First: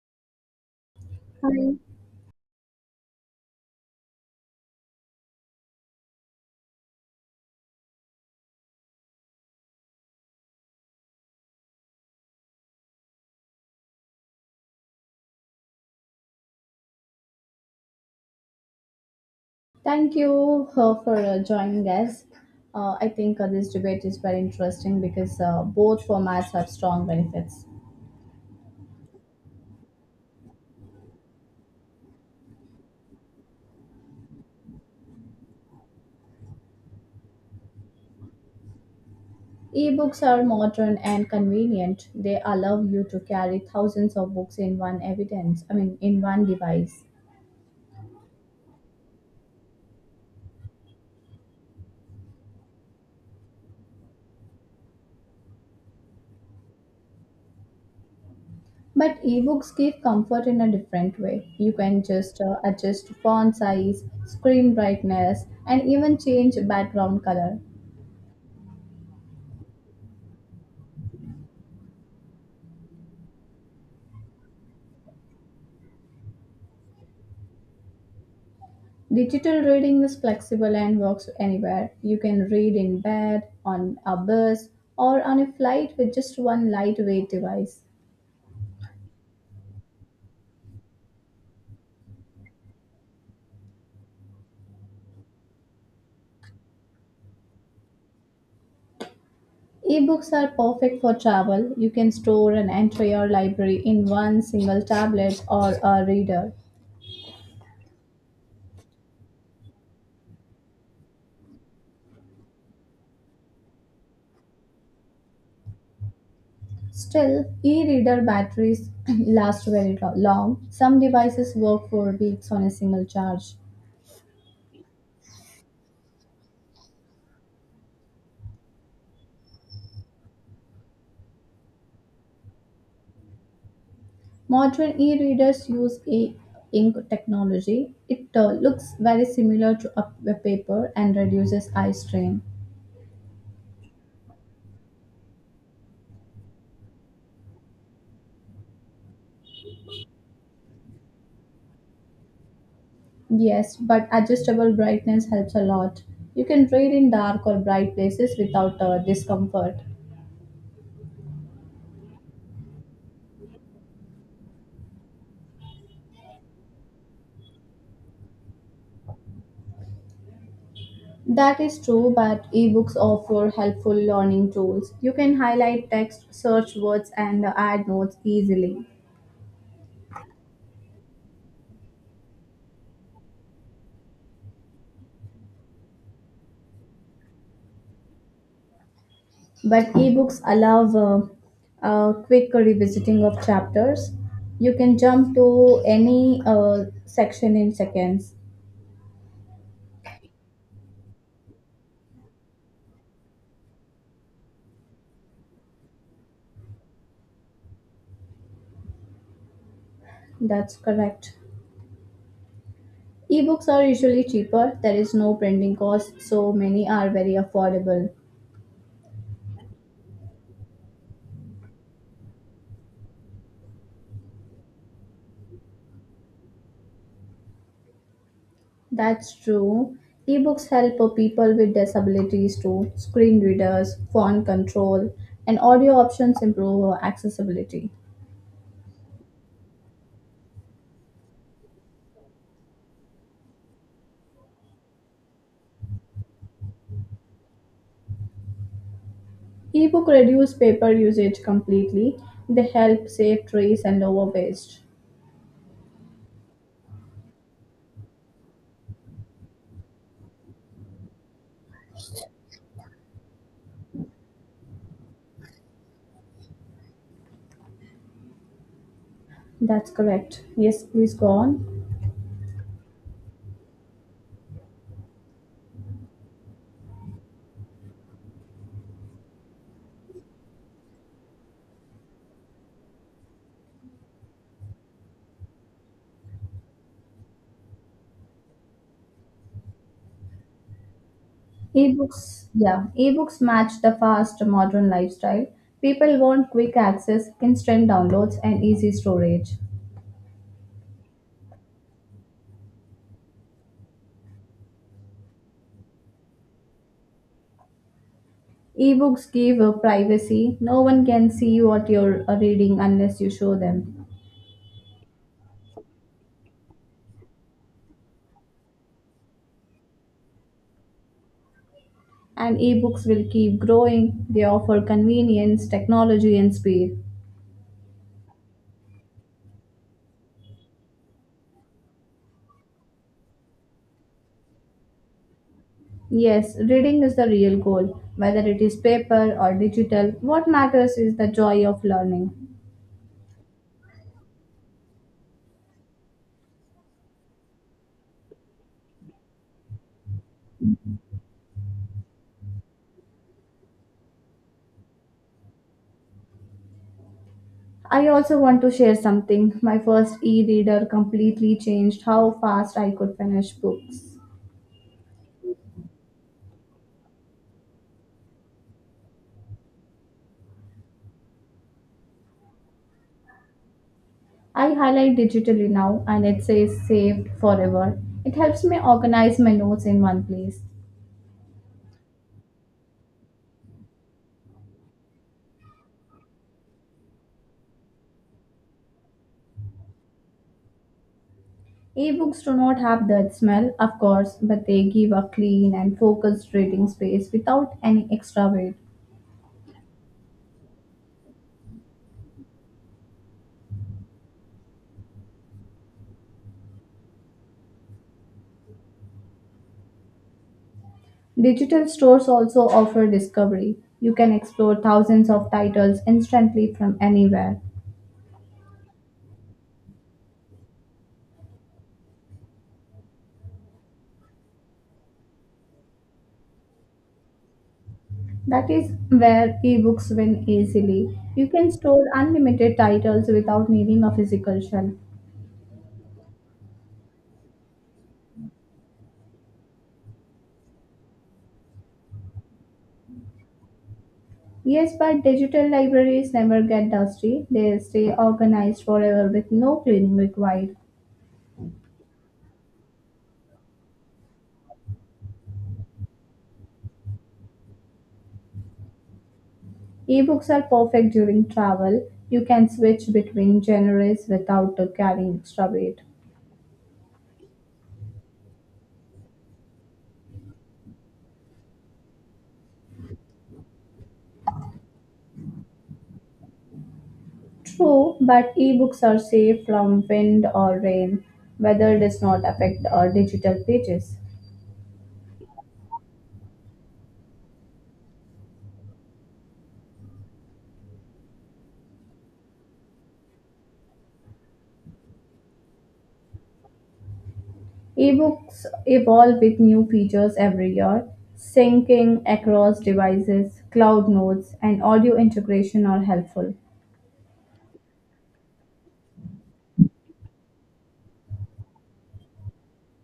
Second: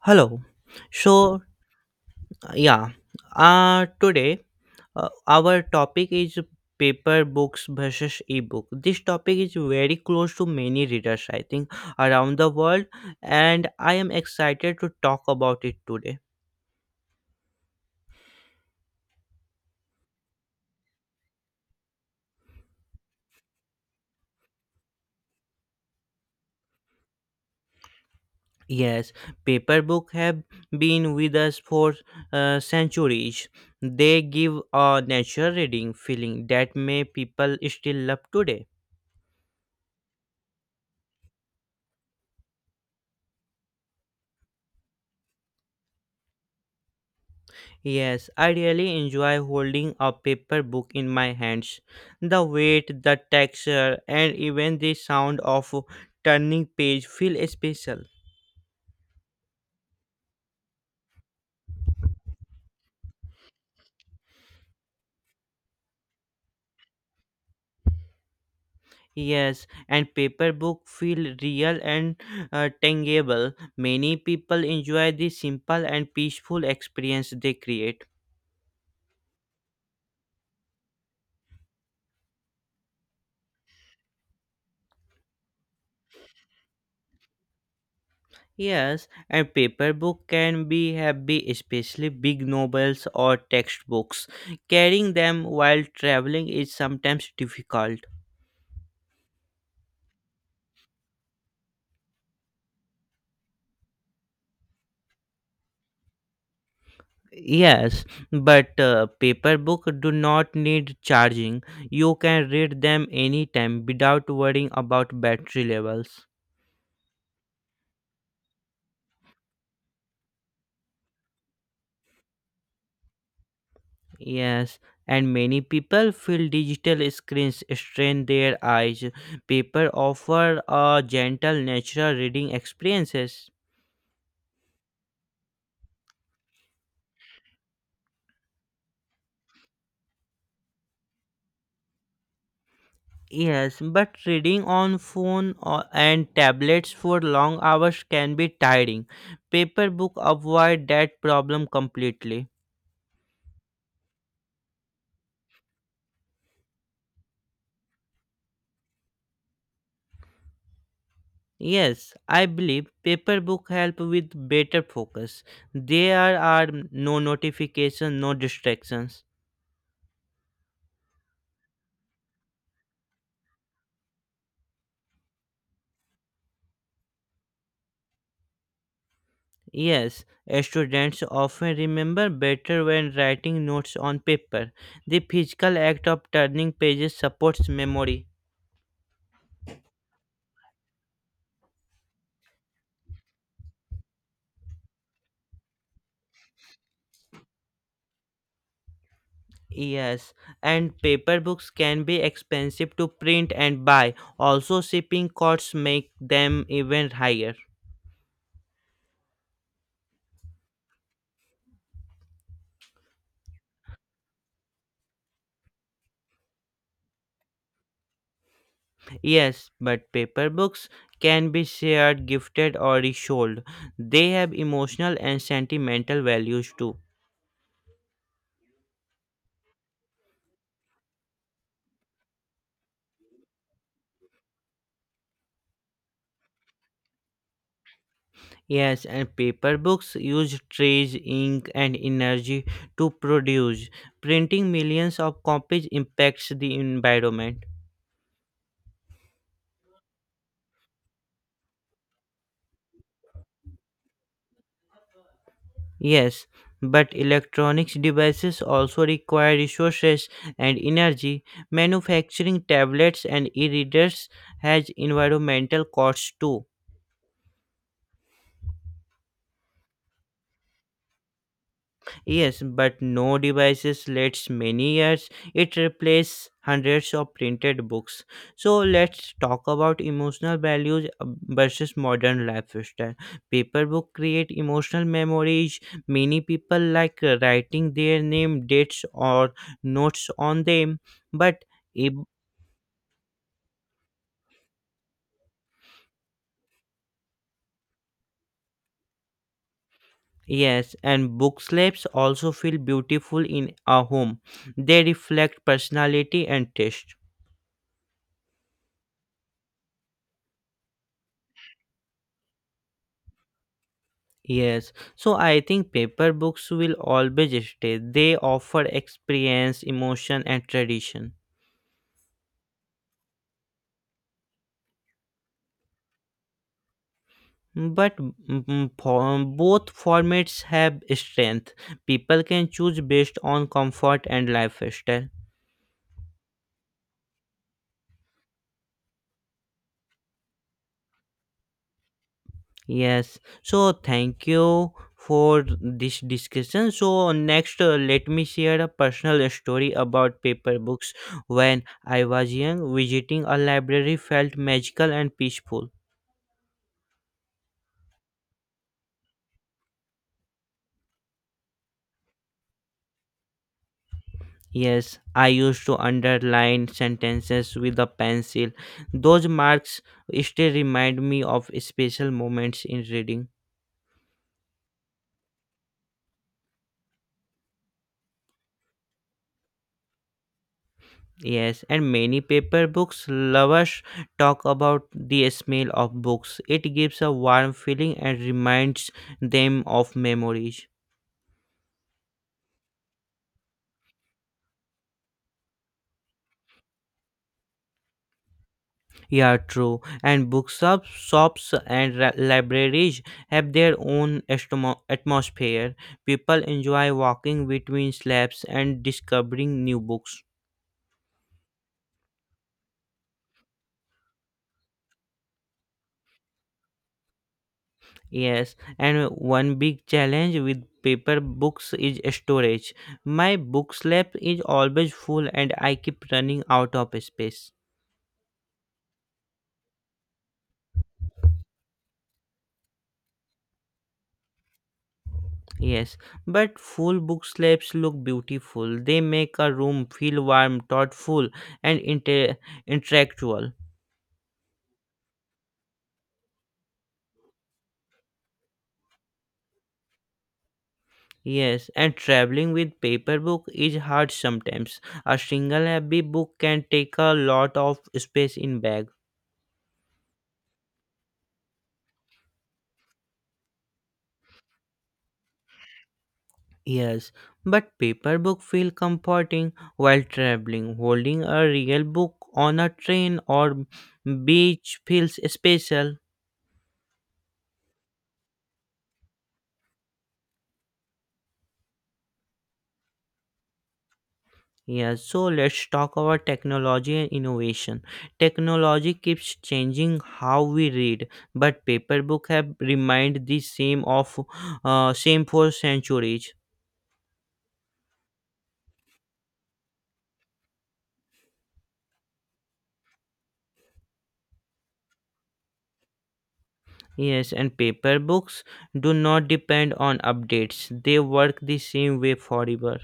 Hello. So, yeah, today Our topic is paper books versus ebook. This topic is very close to many readers, I think, around the world, and I am excited to talk about it today. Thank you for joining us. I think this debate is very interesting because both formats have strong benefits. Yes, paper book have been with us for centuries. They give a natural reading feeling that may people still love today. Ebooks are modern and convenient. They allow you to carry thousands of books in one evidence, I mean, in one device. Yes, I really enjoy holding a paper book in my hands. The weight, the texture, and even the sound of turning page feel special. But ebooks give comfort in a different way. You can just adjust font size, screen brightness, and even change background color. Yes, and paper book feel real and tangible. Many people enjoy the simple and peaceful experience they create. Digital reading is flexible and works anywhere. You can read in bed, on a bus, or on a flight with just one lightweight device. Yes, and paper book can be heavy, especially big novels or textbooks. Carrying them while traveling is sometimes difficult. Ebooks are perfect for travel. You can store an entire library in one single tablet or a reader. Yes, but paper book do not need charging. You can read them anytime without worrying about battery levels. Still, e-reader batteries last very long. Some devices work for weeks on a single charge. Yes, and many people feel digital screens strain their eyes. Paper offer a gentle natural reading experiences. Modern e-readers use a ink technology. It looks very similar to a paper and reduces eye strain. Yes, but reading on phone or, and tablets for long hours can be tiring. Paper book avoid that problem completely. Yes, but adjustable brightness helps a lot. You can read in dark or bright places without discomfort. Yes, I believe paper book help with better focus. There are no notification, no distractions. That is true, but ebooks offer helpful learning tools. You can highlight text, search words, and add notes easily. Yes, students often remember better when writing notes on paper. The physical act of turning pages supports memory. But ebooks allow quick revisiting of chapters. You can jump to any section in seconds. Yes, and paper books can be expensive to print and buy. Also, shipping costs make them even higher. That's correct. Ebooks are usually cheaper. There is no printing cost, so many are very affordable. Yes, but paper books can be shared, gifted, or resold. They have emotional and sentimental values too. That's true. Ebooks help people with disabilities too. Screen readers, font control, and audio options improve accessibility. Yes, and paper books use trees, ink, and energy to produce. Printing millions of copies impacts the environment. Ebook reduce paper usage completely. They help save trees and lower waste. Yes, but electronics devices also require resources and energy. Manufacturing tablets and e readers has environmental costs too. That's correct. Yes, please go on. Yes, but no devices lasts many years. It replaces hundreds of printed books. So let's talk about emotional values versus modern lifestyle. Paper book create emotional memories. Many people like writing their name, dates, or notes on them. But e- Ebooks match the fast modern lifestyle. People want quick access, instant downloads, and easy storage. yes, and book slabs also feel beautiful in a home. They reflect personality and taste. Ebooks give a privacy. No one can see what you're reading unless you show them. Yes, so I think paper books will always stay. They offer experience, emotion, and tradition. And ebooks will keep growing. They offer convenience, technology, and speed. Both formats have strength. People can choose based on comfort and lifestyle. Yes, reading is the real goal. Whether it is paper or digital, what matters is the joy of learning. Yes, so thank you for this discussion. So, next, let me share a personal story about paper books. When I was young, visiting a library felt magical and peaceful. I also want to share something. My first e reader completely changed how fast I could finish books. Yes, I used to underline sentences with a pencil. Those marks still remind me of special moments in reading. I highlight digitally now and it says saved forever. It helps me organize my notes in one place. Yes, and many paper books lovers talk about the smell of books. It gives a warm feeling and reminds them of memories. Ebooks do not have that smell, of course, but they give a clean and focused reading space without any extra weight. Yeah, true. And bookshop shops and libraries have their own atmosphere. People enjoy walking between slabs and discovering new books. Digital stores also offer discovery. You can explore thousands of titles instantly from anywhere. Yes, and one big challenge with paper books is storage. My book slab is always full and I keep running out of space. That is where ebooks win easily. You can store unlimited titles without needing a physical shelf. Yes, but full book slabs look beautiful. They make a room feel warm, thoughtful, and intellectual. Yes, but digital libraries never get dusty. They stay organized forever with no cleaning required. Yes, and traveling with paper book is hard sometimes. A single heavy book can take a lot of space in bag. Ebooks are perfect during travel. You can switch between genres without carrying extra weight. Yes, but paper book feel comforting while traveling. Holding a real book on a train or beach feels special. True, but ebooks are safe from wind or rain. Weather does not affect our digital pages. Yes, so let's talk about technology and innovation. Technology keeps changing how we read, but paper book have remained the same for centuries. Ebooks evolve with new features every year. Syncing across devices, cloud notes, and audio integration are helpful. Yes, and paper books do not depend on updates. They work the same way forever.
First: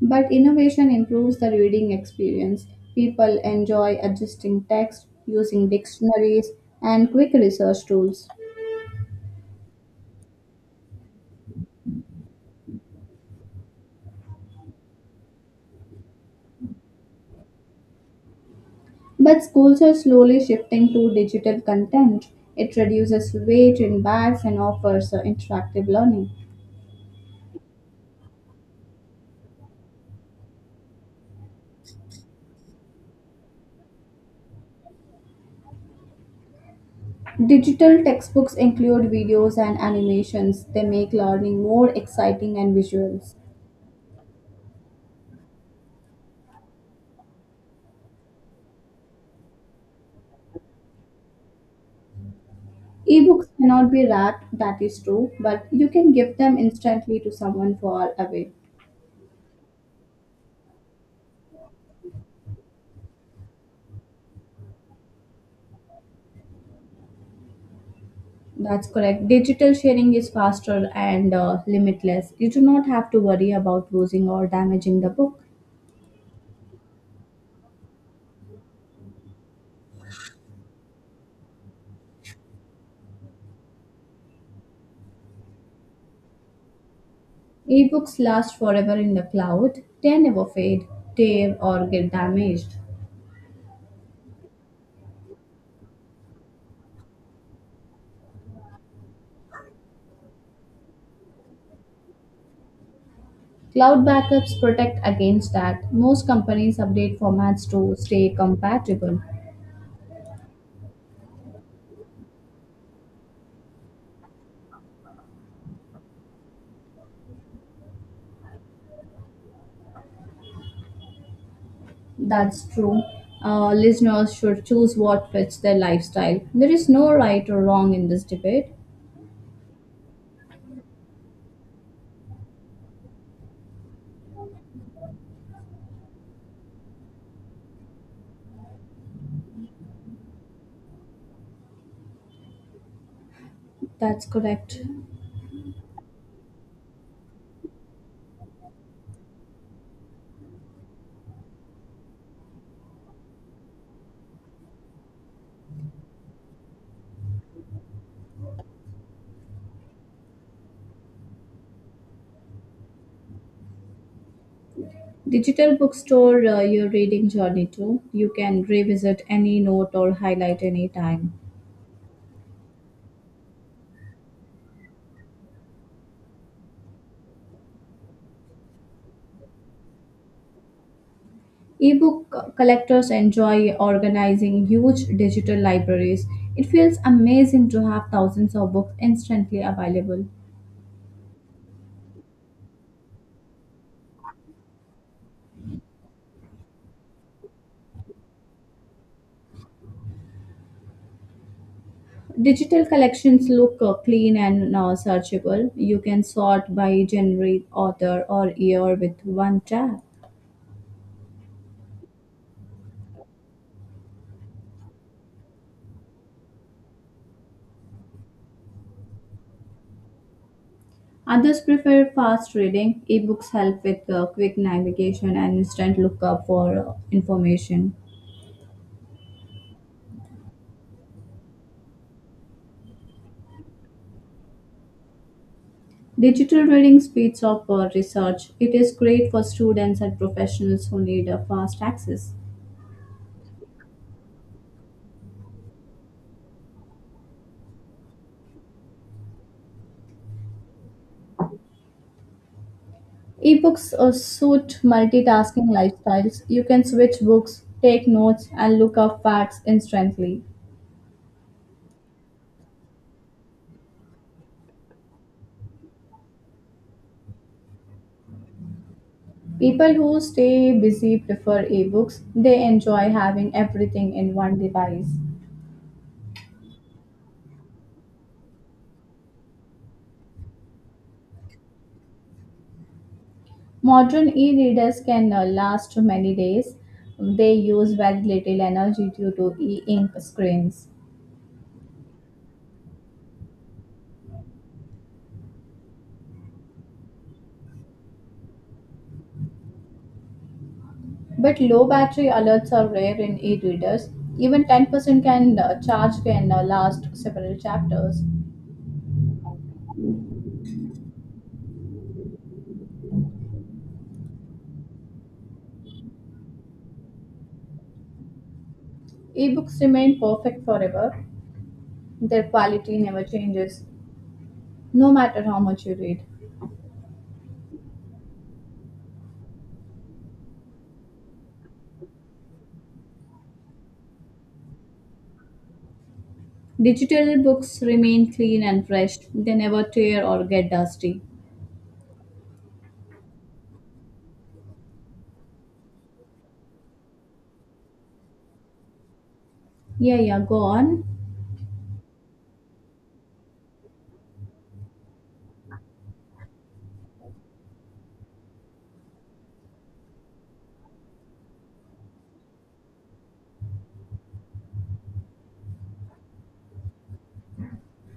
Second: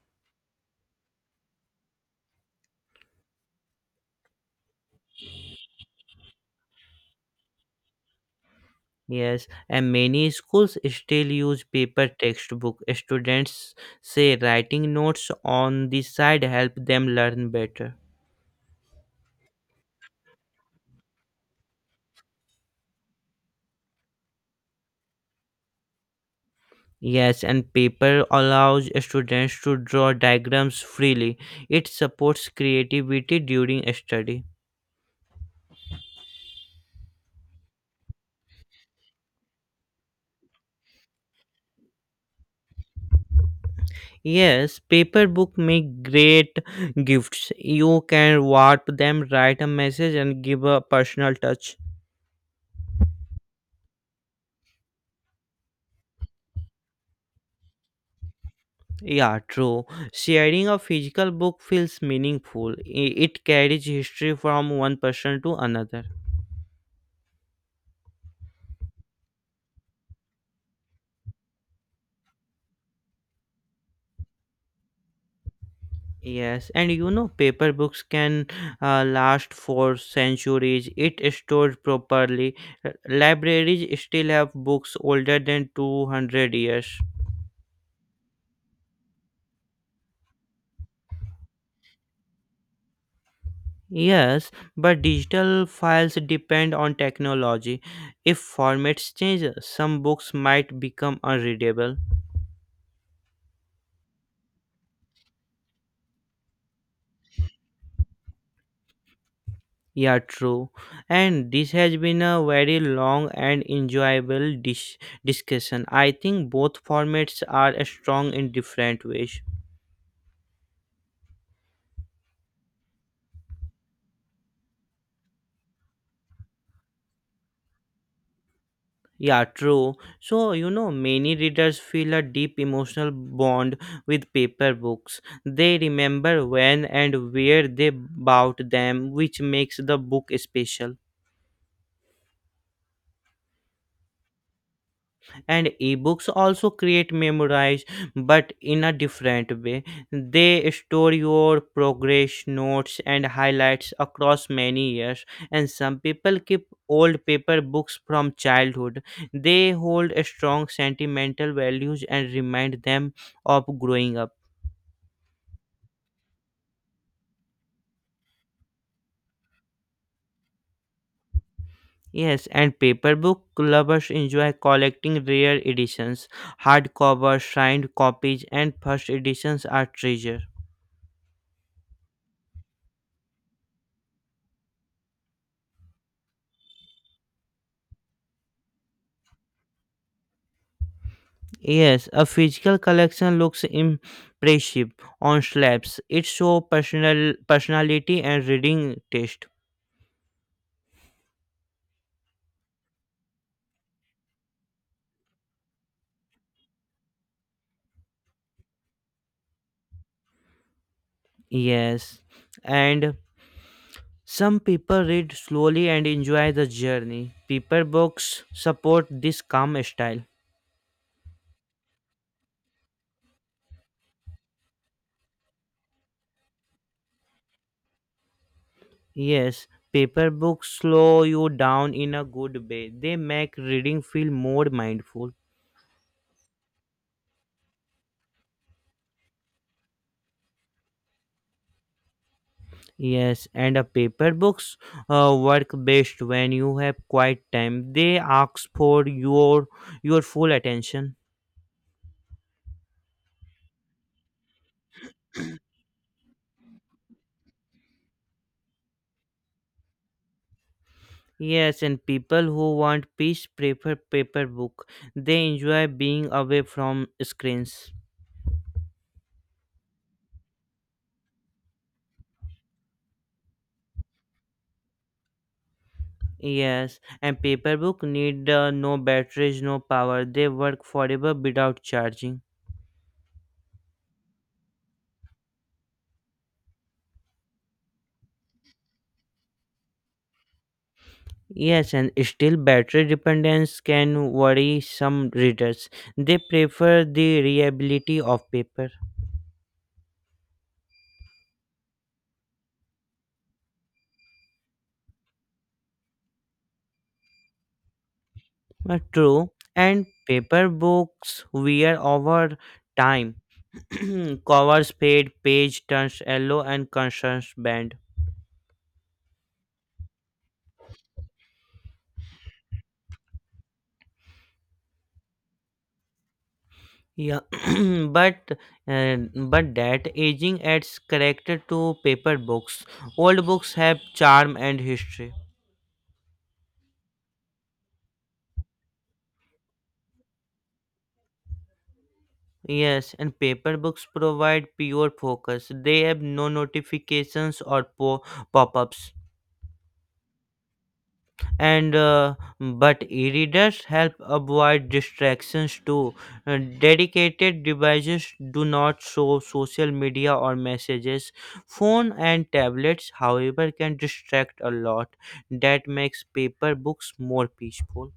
But innovation improves the reading experience. People enjoy adjusting text, using dictionaries, and quick research tools. Yes, and many schools still use paper textbook. Students say writing notes on the side help them learn better. But schools are slowly shifting to digital content. It reduces weight in bags and offers interactive learning. Yes, and paper allows students to draw diagrams freely. It supports creativity during study. Digital textbooks include videos and animations. They make learning more exciting and visuals. Yes, paper book make great gifts. You can warp them, write a message and give a personal touch. Ebooks cannot be wrapped, that is true, but you can give them instantly to someone far away. Yeah, true. Sharing a physical book feels meaningful. It carries history from one person to another. That's correct. Digital sharing is faster and limitless. You do not have to worry about losing or damaging the book. Yes, and paper books can last for centuries. It stored properly. Libraries still have books older than 200 years. Ebooks last forever in the cloud. They never fade, tear, or get damaged. Yes, but digital files depend on technology. If formats change, some books might become unreadable. Cloud backups protect against that. Most companies update formats to stay compatible. Yeah, true. And this has been a very long and enjoyable discussion. I think both formats are strong in different ways. That's true. Listeners should choose what fits their lifestyle. There is no right or wrong in this debate. Yeah, true. So, many readers feel a deep emotional bond with paper books. They remember when and where they bought them, which makes the book special. That's correct. And ebooks also create memorize, but in a different way. They store your progress notes and highlights across many years. And some people keep old paper books from childhood. They hold a strong sentimental values and remind them of growing up. Digital bookstore, your reading journey too. You can revisit any note or highlight any time. Yes, and paper book lovers enjoy collecting rare editions. Hardcover signed copies and first editions are treasure. Ebook collectors enjoy organizing huge digital libraries. It feels amazing to have thousands of books instantly available. Yes, a physical collection looks impressive on slabs. It shows personal personality and reading taste. Digital collections look clean and searchable. You can sort by genre, author, or year with one tab. Yes, and some people read slowly and enjoy the journey. Paper books support this calm style. Others prefer fast reading. Ebooks help with quick navigation and instant lookup for information. Yes, paper books slow you down in a good way. They make reading feel more mindful. Digital reading speeds up research. It is great for students and professionals who need a fast access. Yes, and paper books work best when you have quiet time. They ask for your full attention. Ebooks suit multitasking lifestyles. You can switch books, take notes, and look up facts instantly. Yes, and people who want peace prefer paper book. They enjoy being away from screens. People who stay busy prefer ebooks. They enjoy having everything in one device. Yes, and paper book need no batteries, no power. They work forever without charging. Modern e readers can last many days. They use very little energy due to e ink screens. Yes, and still battery dependence can worry some readers. They prefer the reliability of paper. But low battery alerts are rare in e-readers. Even 10% can charge can last several chapters. True, and paper books wear over time. Covers fade, page turns yellow, and concerns bend. Ebooks remain perfect forever. Their quality never changes, no matter how much you read. Yeah, but uh, but that aging adds character to paper books. Old books have charm and history. Digital books remain clean and fresh. They never tear or get dusty. Yes, and paper books provide pure focus. They have no notifications or pop-ups. Yeah, yeah, go on. And but e-readers help avoid distractions too. Dedicated devices do not show social media or messages. Phone and tablets however can distract a lot. That makes paper books more peaceful.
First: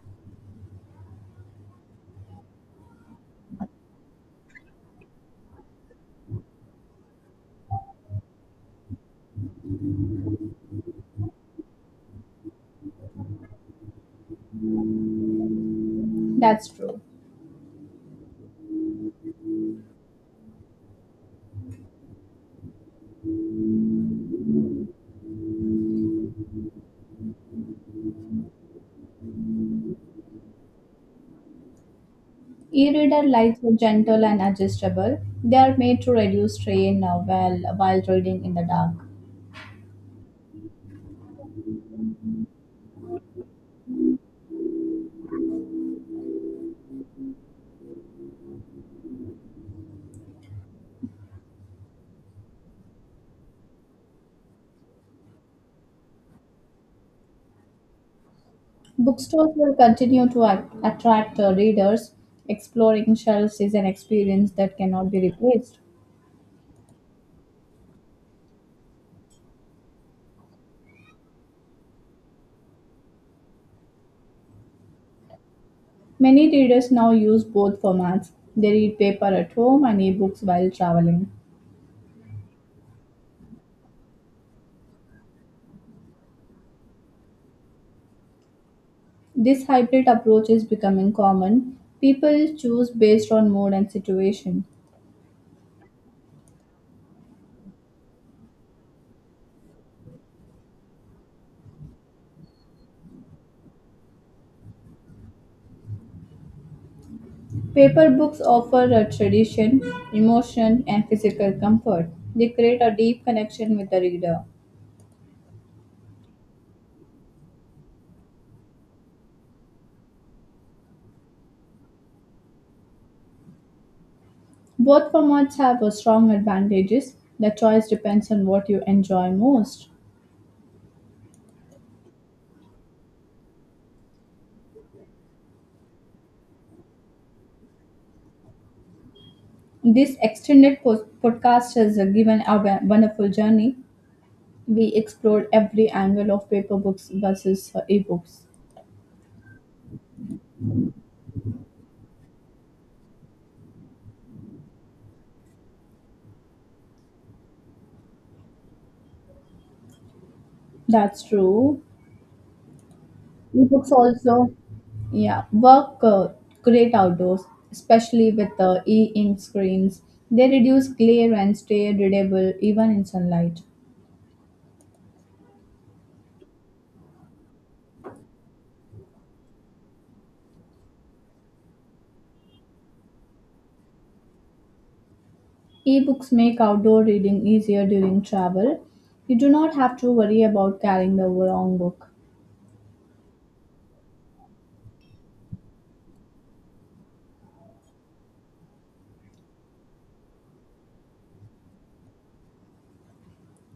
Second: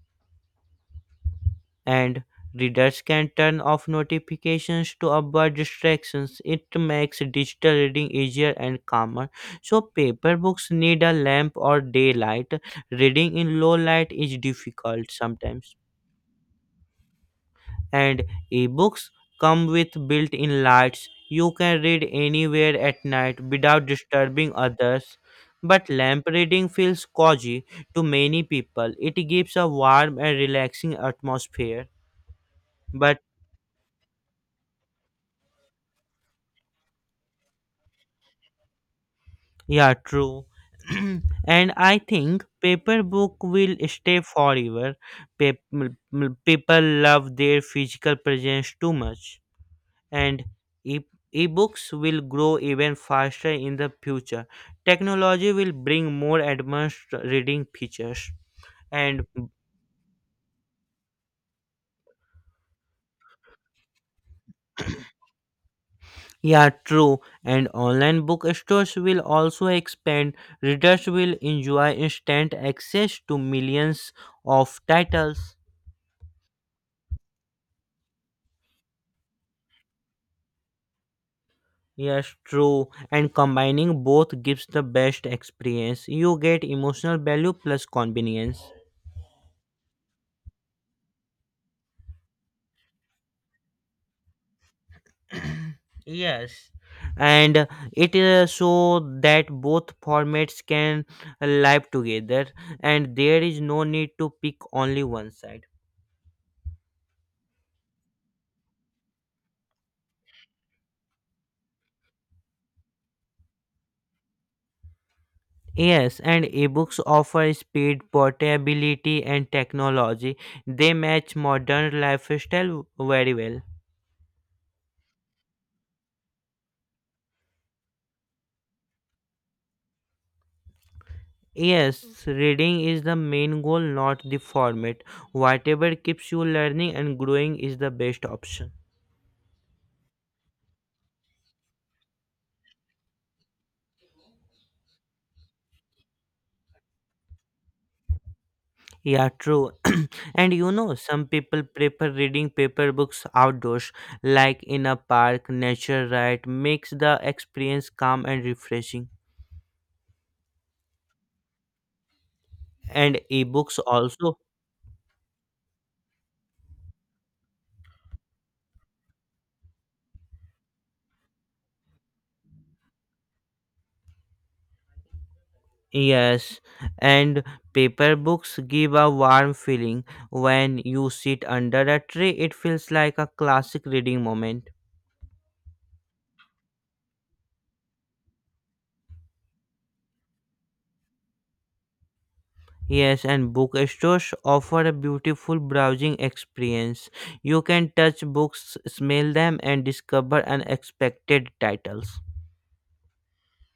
And readers can turn off notifications to avoid distractions. It makes digital reading easier and calmer. So, paper books need a lamp or daylight. Reading in low light is difficult sometimes. That's true. And ebooks come with built in lights. You can read anywhere at night without disturbing others. But lamp reading feels cozy to many people. It gives a warm and relaxing atmosphere, but E-reader lights are gentle and adjustable. They are made to reduce strain while reading in the dark. yeah, true. And I think paper book will stay forever. People love their physical presence too much, and e- ebooks will grow even faster in the future. Technology will bring more advanced reading features. And Bookstores will continue to attract readers. Exploring shelves is an experience that cannot be replaced. yeah, true. And online bookstores will also expand. Readers will enjoy instant access to millions of titles. Many readers now use both formats. They read paper at home and ebooks while traveling. Yes, true. And combining both gives the best experience. You get emotional value plus convenience. This hybrid approach is becoming common. People choose based on mood and situation. Yes, and it is so that both formats can live together, and there is no need to pick only one side. Paper books offer a tradition, emotion, and physical comfort. They create a deep connection with the reader. Yes, and ebooks offer speed portability and technology. They match modern lifestyle very well. Both formats have strong advantages. The choice depends on what you enjoy most. Yes, reading is the main goal, not the format. Whatever keeps you learning and growing is the best option. This extended podcast has given a wonderful journey. We explored every angle of paper books versus ebooks. Yeah, true. And some people prefer reading paper books outdoors, like in a park, nature right, makes the experience calm and refreshing. That's true. And ebooks Ebooks also. also, yeah, work great outdoors, especially with the e-ink screens. They reduce glare and stay readable even in sunlight. Yes, and paper books give a warm feeling. When you sit under a tree, it feels like a classic reading moment. E-books make outdoor reading easier during travel. You do not have to worry about carrying the wrong book. Yes, and bookstores offer a beautiful browsing experience. You can touch books, smell them, and discover unexpected titles.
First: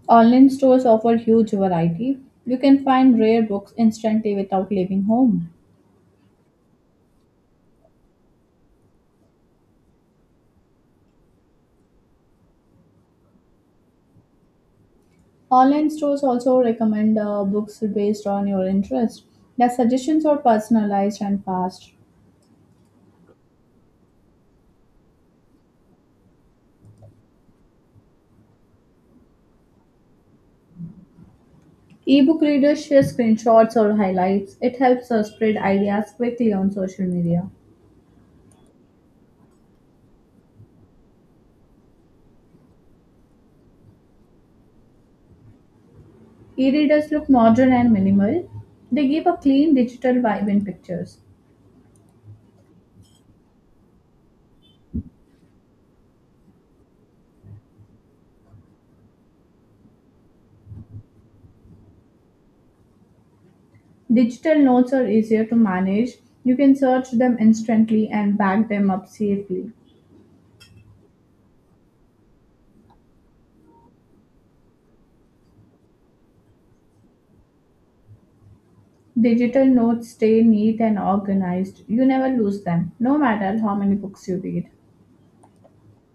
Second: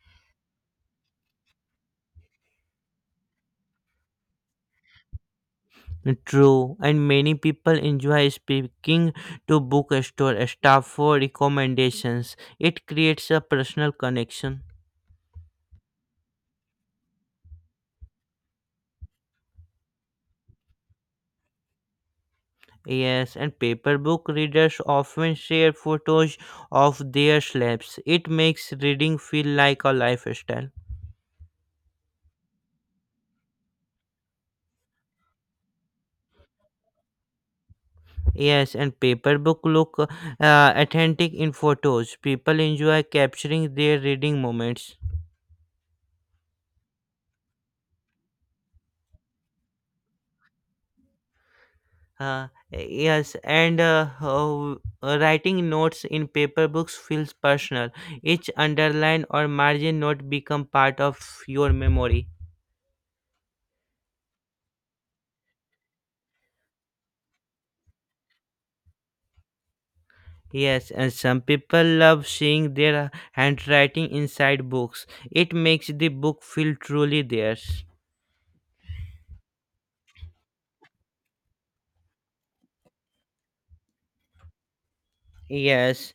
Online stores offer huge variety. You can find rare books instantly without leaving home. True, and many people enjoy speaking to bookstore staff for recommendations. It creates a personal connection. Online stores also recommend books based on your interest. Their suggestions are personalized and fast. Yes, and paper book readers often share photos of their slabs. It makes reading feel like a lifestyle. Ebook readers share screenshots or highlights. It helps us spread ideas quickly on social media. Yes, and paper book look authentic in photos. People enjoy capturing their reading moments. E readers look modern and minimal. They give a clean digital vibe in pictures. Yes, writing notes in paper books feels personal. Each underline or margin note become part of your memory. Digital notes are easier to manage. You can search them instantly and back them up safely. Yes, and some people love seeing their handwriting inside books. It makes the book feel truly theirs. Digital notes stay neat and organized. You never lose them, no matter how many books you read. Yes,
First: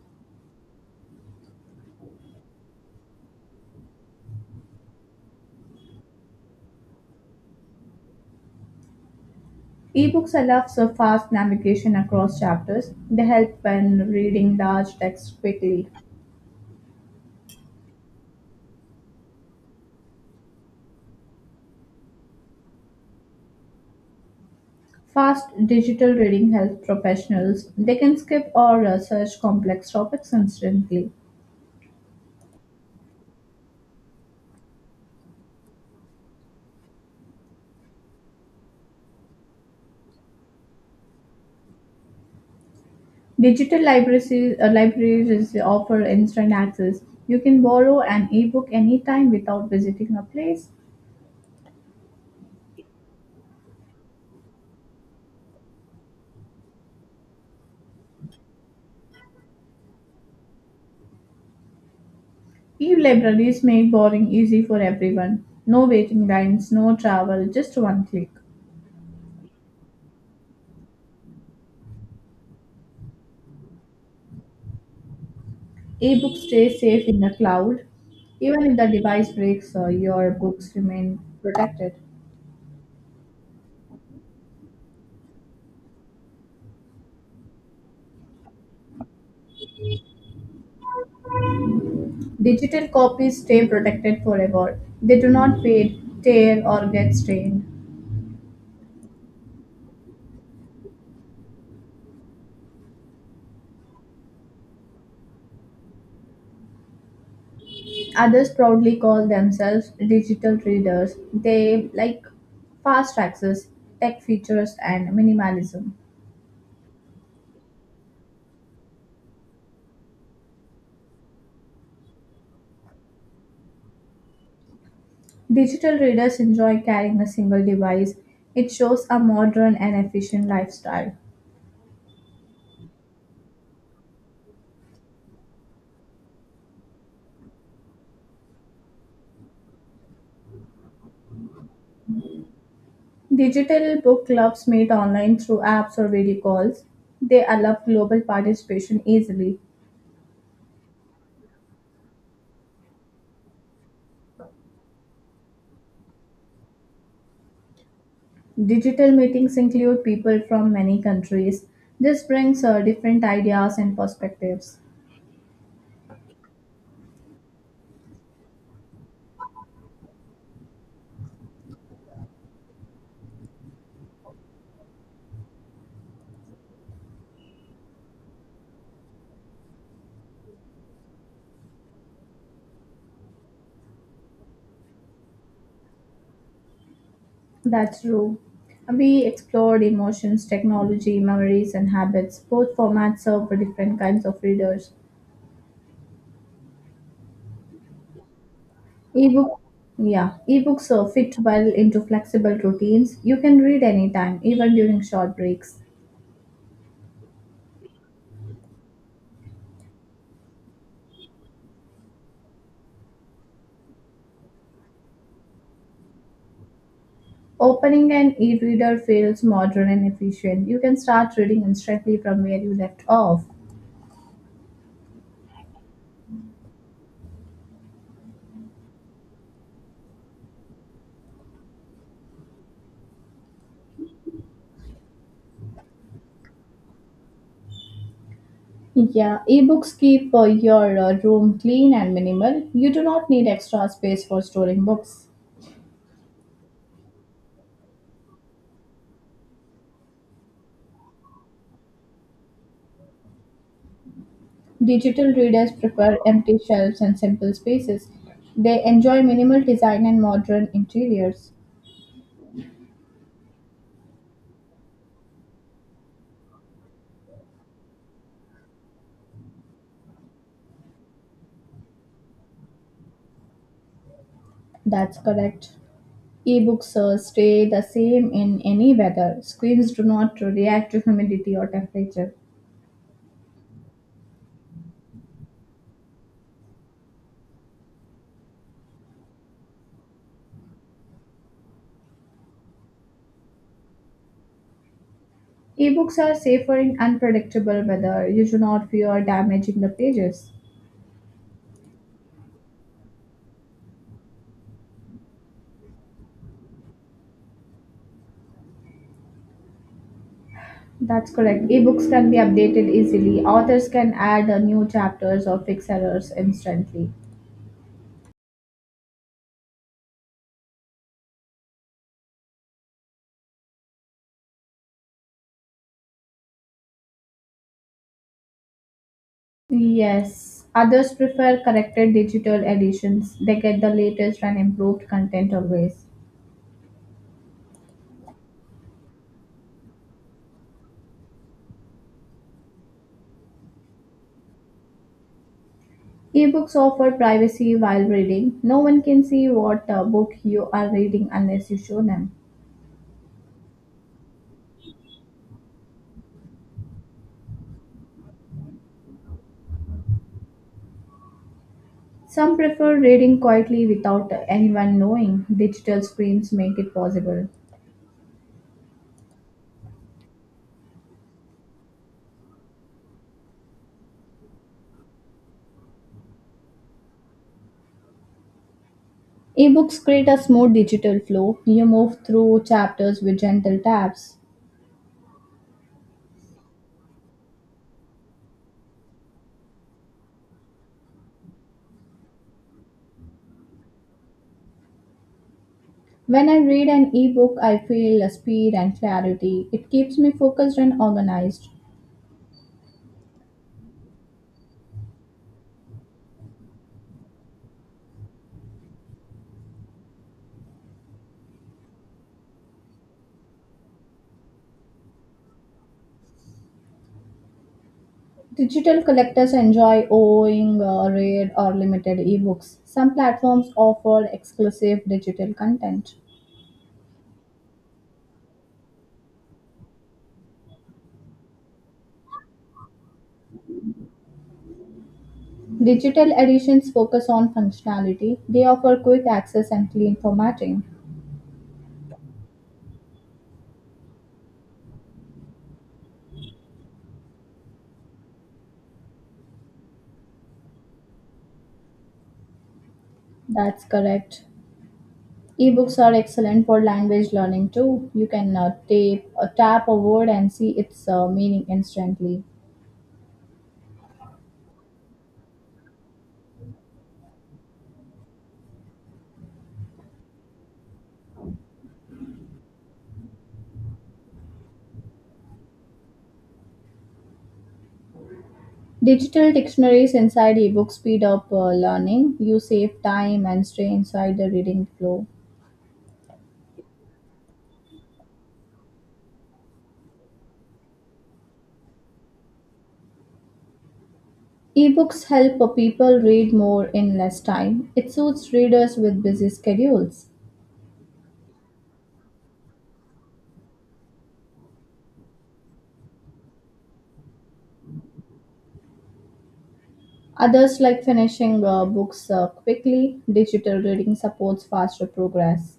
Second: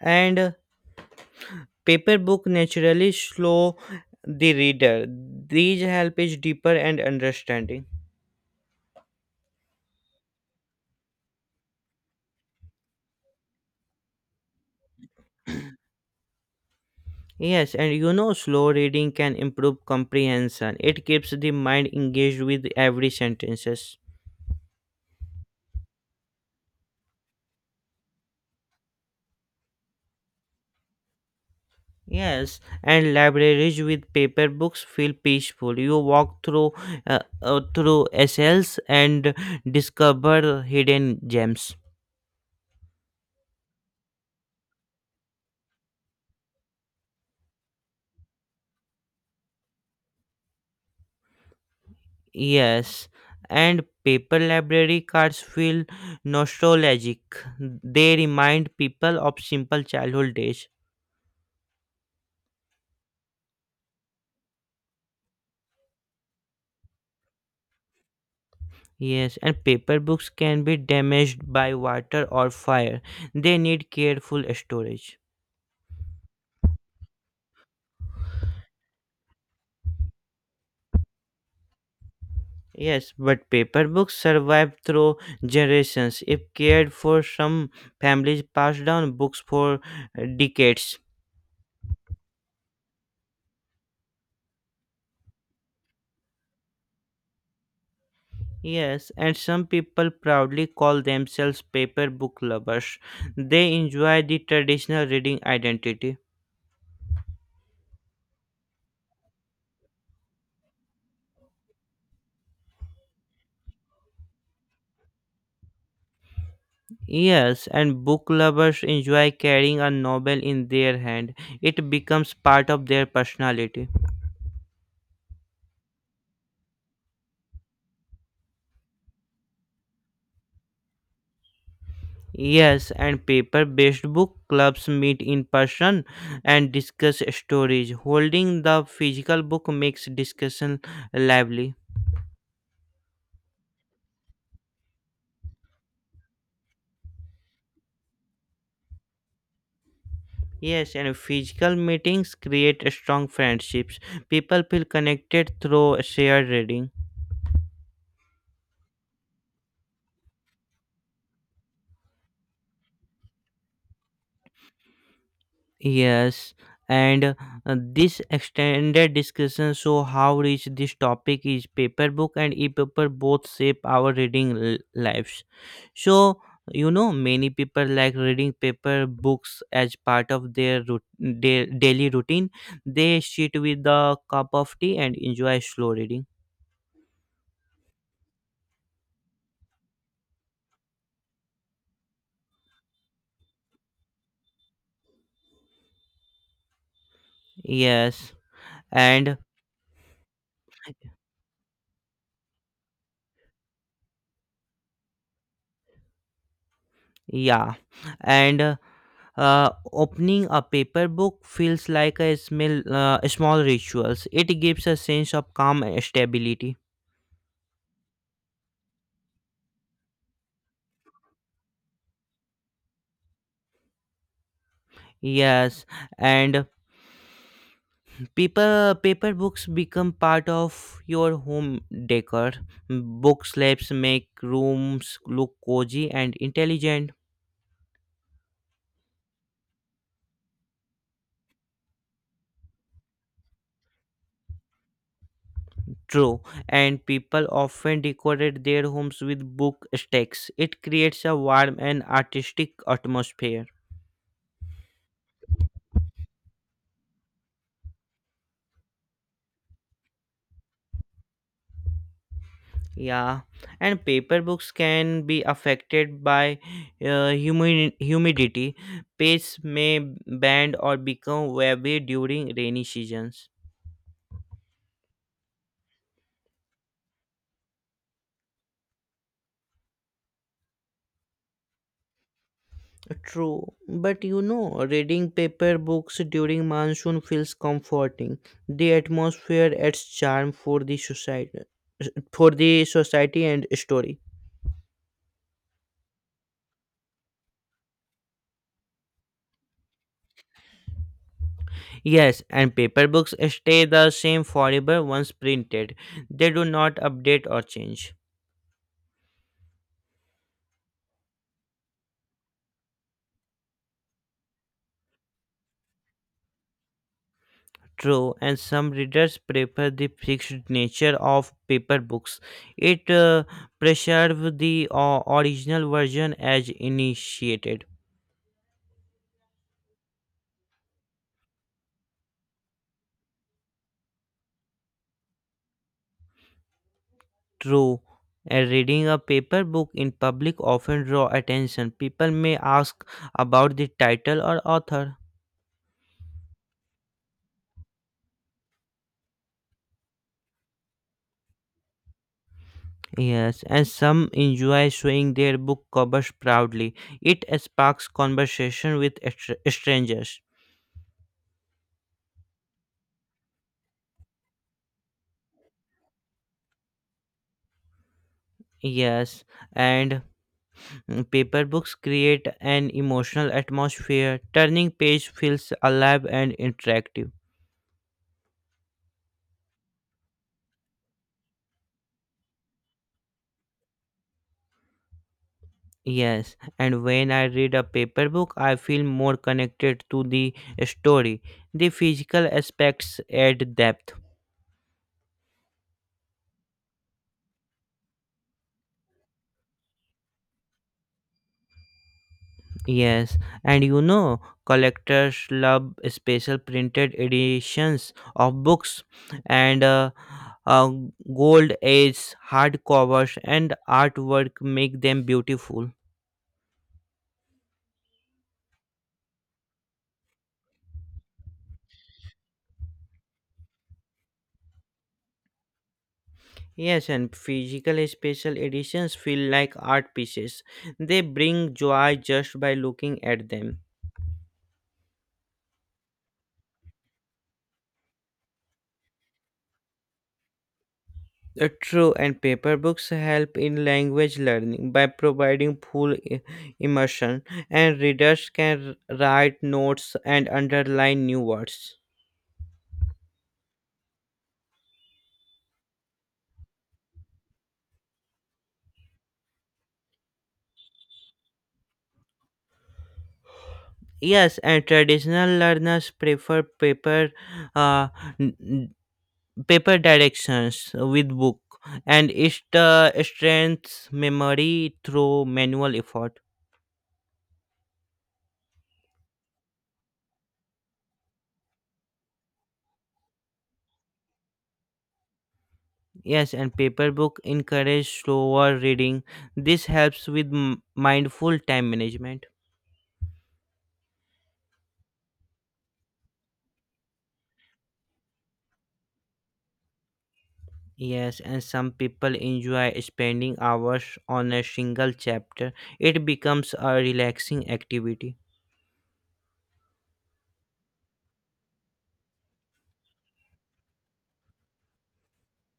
and paper book naturally slow the reader. These help is deeper and understanding. Ebooks allow for fast navigation across chapters. They help when reading large text quickly. Yes, and slow reading can improve comprehension. It keeps the mind engaged with every sentences. Fast digital reading helps professionals. They can skip or search complex topics instantly. Yes, and libraries with paper books feel peaceful. You walk through through essays and discover hidden gems. Digital libraries, offer instant access. You can borrow an ebook anytime without visiting a place. Yes, and paper library cards feel nostalgic. They remind people of simple childhood days. E-libraries make borrowing easy for everyone. No waiting lines, no travel, just one click. Yes, and paper books can be damaged by water or fire. They need careful storage. Ebooks stay safe in the cloud. Even if the device breaks, your books remain protected. Yes, but paper books survive through generations. If cared for, some families pass down books for decades. Digital copies stay protected forever. They do not fade, tear, or get stained. Yes, and some people proudly call themselves paper book lovers. They enjoy the traditional reading identity. Others proudly call themselves digital readers. They like fast access, tech features, and minimalism. Yes, and book lovers enjoy carrying a novel in their hand. It becomes part of their personality. Digital readers enjoy carrying a single device. It shows a modern and efficient lifestyle. Yes, and paper based book clubs meet in person and discuss stories. Holding the physical book makes discussion lively. Digital book clubs meet online through apps or video calls. They allow global participation easily. Yes, and physical meetings create strong friendships. People feel connected through shared reading. Digital meetings include people from many countries. This brings different ideas and perspectives. Yes, and this extended discussion show how rich this topic is. Paperbook and e-paper both shape our reading lives. So many people like reading paper books as part of their daily routine. They sit with a cup of tea and enjoy slow reading. That's true. We explored emotions, technology, memories, and habits. Both formats serve for different kinds of readers. Yes, and Ebook, yeah, ebooks are fit well into flexible routines. You can read anytime, even during short breaks. Yeah, and Opening a paper book feels like a small rituals. It gives a sense of calm and stability. Opening an e-reader feels modern and efficient. You can start reading instantly from where you left off. Yes, and paper books become part of your home decor. Book slabs make rooms look cozy and intelligent. Yeah, ebooks keep your room clean and minimal. You do not need extra space for storing books. True, and people often decorate their homes with book stacks. It creates a warm and artistic atmosphere. Digital readers prefer empty shelves and simple spaces. They enjoy minimal design and modern interiors. Yeah, and paper books can be affected by humidity. Pages may bend or become wavy during rainy seasons. That's correct. Ebooks stay the same in any weather. Screens do not react to humidity or temperature. True, but reading paper books during monsoon feels comforting. The atmosphere adds charm for the society and story. Ebooks are safer in unpredictable weather. You do not fear damaging the pages. Yes, and paper books stay the same forever once printed. They do not update or change. That's correct. Ebooks can be updated easily. Authors can add new chapters or fix errors instantly. True, and some readers prefer the fixed nature of paper books. It preserves the original version as initiated. Yes, others prefer corrected digital editions. They get the latest and improved content always. True, and reading a paper book in public often draw attention. People may ask about the title or author. Ebooks offer privacy while reading. No one can see what book you are reading unless you show them. Yes, and some enjoy showing their book covers proudly. It sparks conversation with strangers. Some prefer reading quietly without anyone knowing. Digital screens make it possible. Yes, and Paper books create an emotional atmosphere. Turning page feels alive and interactive. Ebooks create a smooth digital flow. You move through chapters with gentle taps. Yes, and when I read a paper book, I feel more connected to the story. The physical aspects add depth. When I read an ebook, I feel a speed and clarity. It keeps me focused and organized. Yes, and collectors love special printed editions of books and uh, gold age hardcovers and artwork make them beautiful. Digital collectors enjoy owning rare or limited ebooks. Some platforms offer exclusive digital content. Yes, and physical special editions feel like art pieces. They bring joy just by looking at them. Digital editions focus on functionality. They offer quick access and clean formatting. True, and paper books help in language learning by providing full immersion, and readers can write notes and underline new words. That's correct. Ebooks are excellent for language learning too. You can tap a word and see its meaning instantly. Yes, and traditional learners prefer uh, n- n- paper directions with book, and it strengthens memory through manual effort. Digital dictionaries inside ebooks speed up learning. You save time and stay inside the reading flow. Yes, and paper book encourage slower reading. This helps with mindful time management. Ebooks help people read more in less time. It suits readers with busy schedules. Yes, and some people enjoy spending hours on a single chapter. It becomes a relaxing activity. Others like finishing books quickly. Digital reading supports faster progress.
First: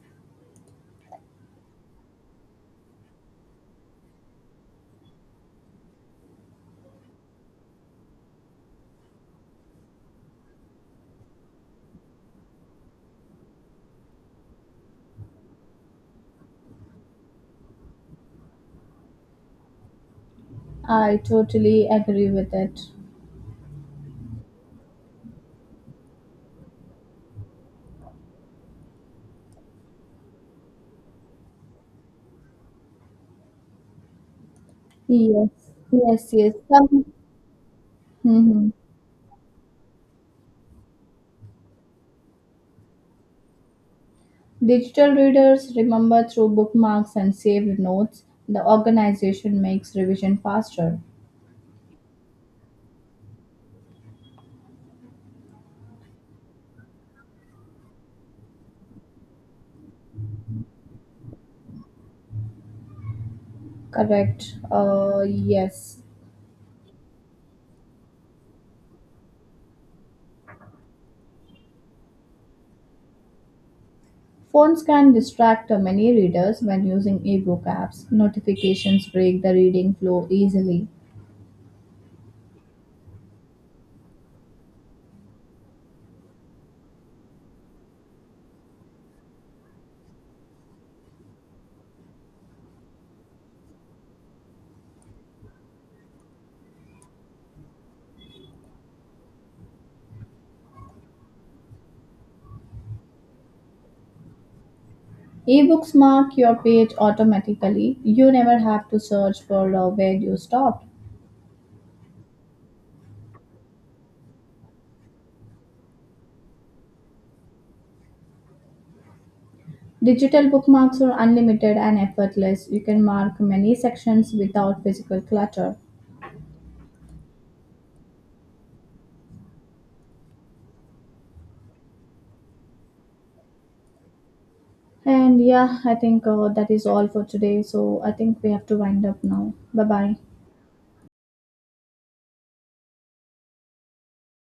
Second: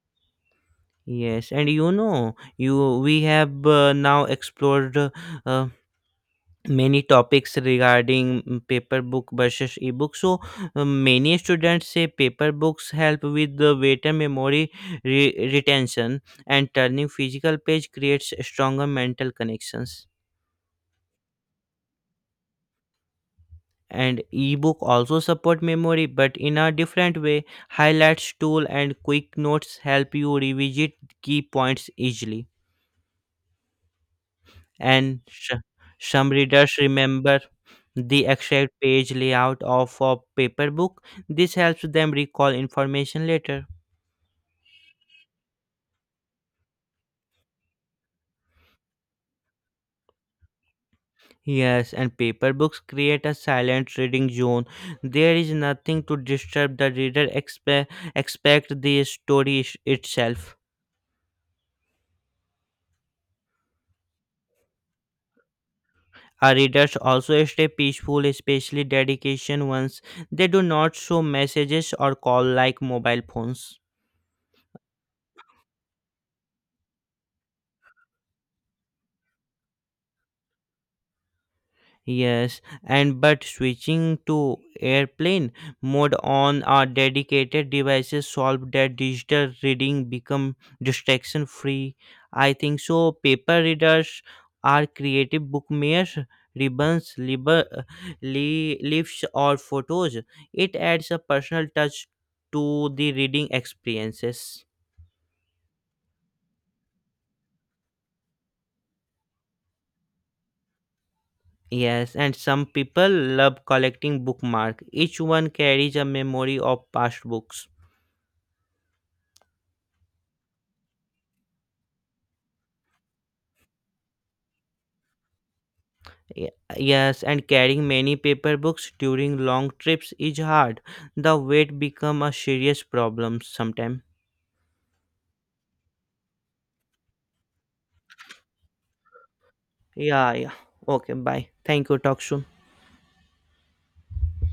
Yes, and you know, you we have now explored many topics regarding paper book versus ebook, so many students say paper books help with the better memory retention, and turning physical page creates stronger mental connections, I totally agree with it. and ebook also support memory but in a different way. Highlights tool and quick notes help you revisit key points easily, and Yes, sh- yes, some yes. readers Some, remember the mhm. exact page layout of a paper book. This helps them recall information later. Digital readers remember through bookmarks and saved notes. The organization makes revision faster. Yes, and paper books create a silent reading zone. There is nothing to disturb the reader except the story itself. Correct. Yes. Our readers also stay peaceful, especially dedication ones. They do not show messages or call like mobile phones. Phones can distract many readers when using ebook apps. Notifications break the reading flow easily. Yes, and but switching to airplane mode on our dedicated devices solve that digital reading become distraction free. I think so. Paper readers are creative bookmakers, ribbons, liber, li, leaves, or photos. It adds a personal touch to the reading experiences. Ebooks mark your page automatically. You never have to search for where you stopped. Yes, and some people love collecting bookmark. Each one carries a memory of past books. Digital bookmarks are unlimited and effortless. You can mark many sections without physical clutter. Y- Yes, and carrying many paper books during long trips is hard. The weight become a serious problem sometime. And yeah, I think that is all for today. So I think we have to wind up now. Bye bye. Yeah, yeah. Okay, bye. Thank you. Talk soon.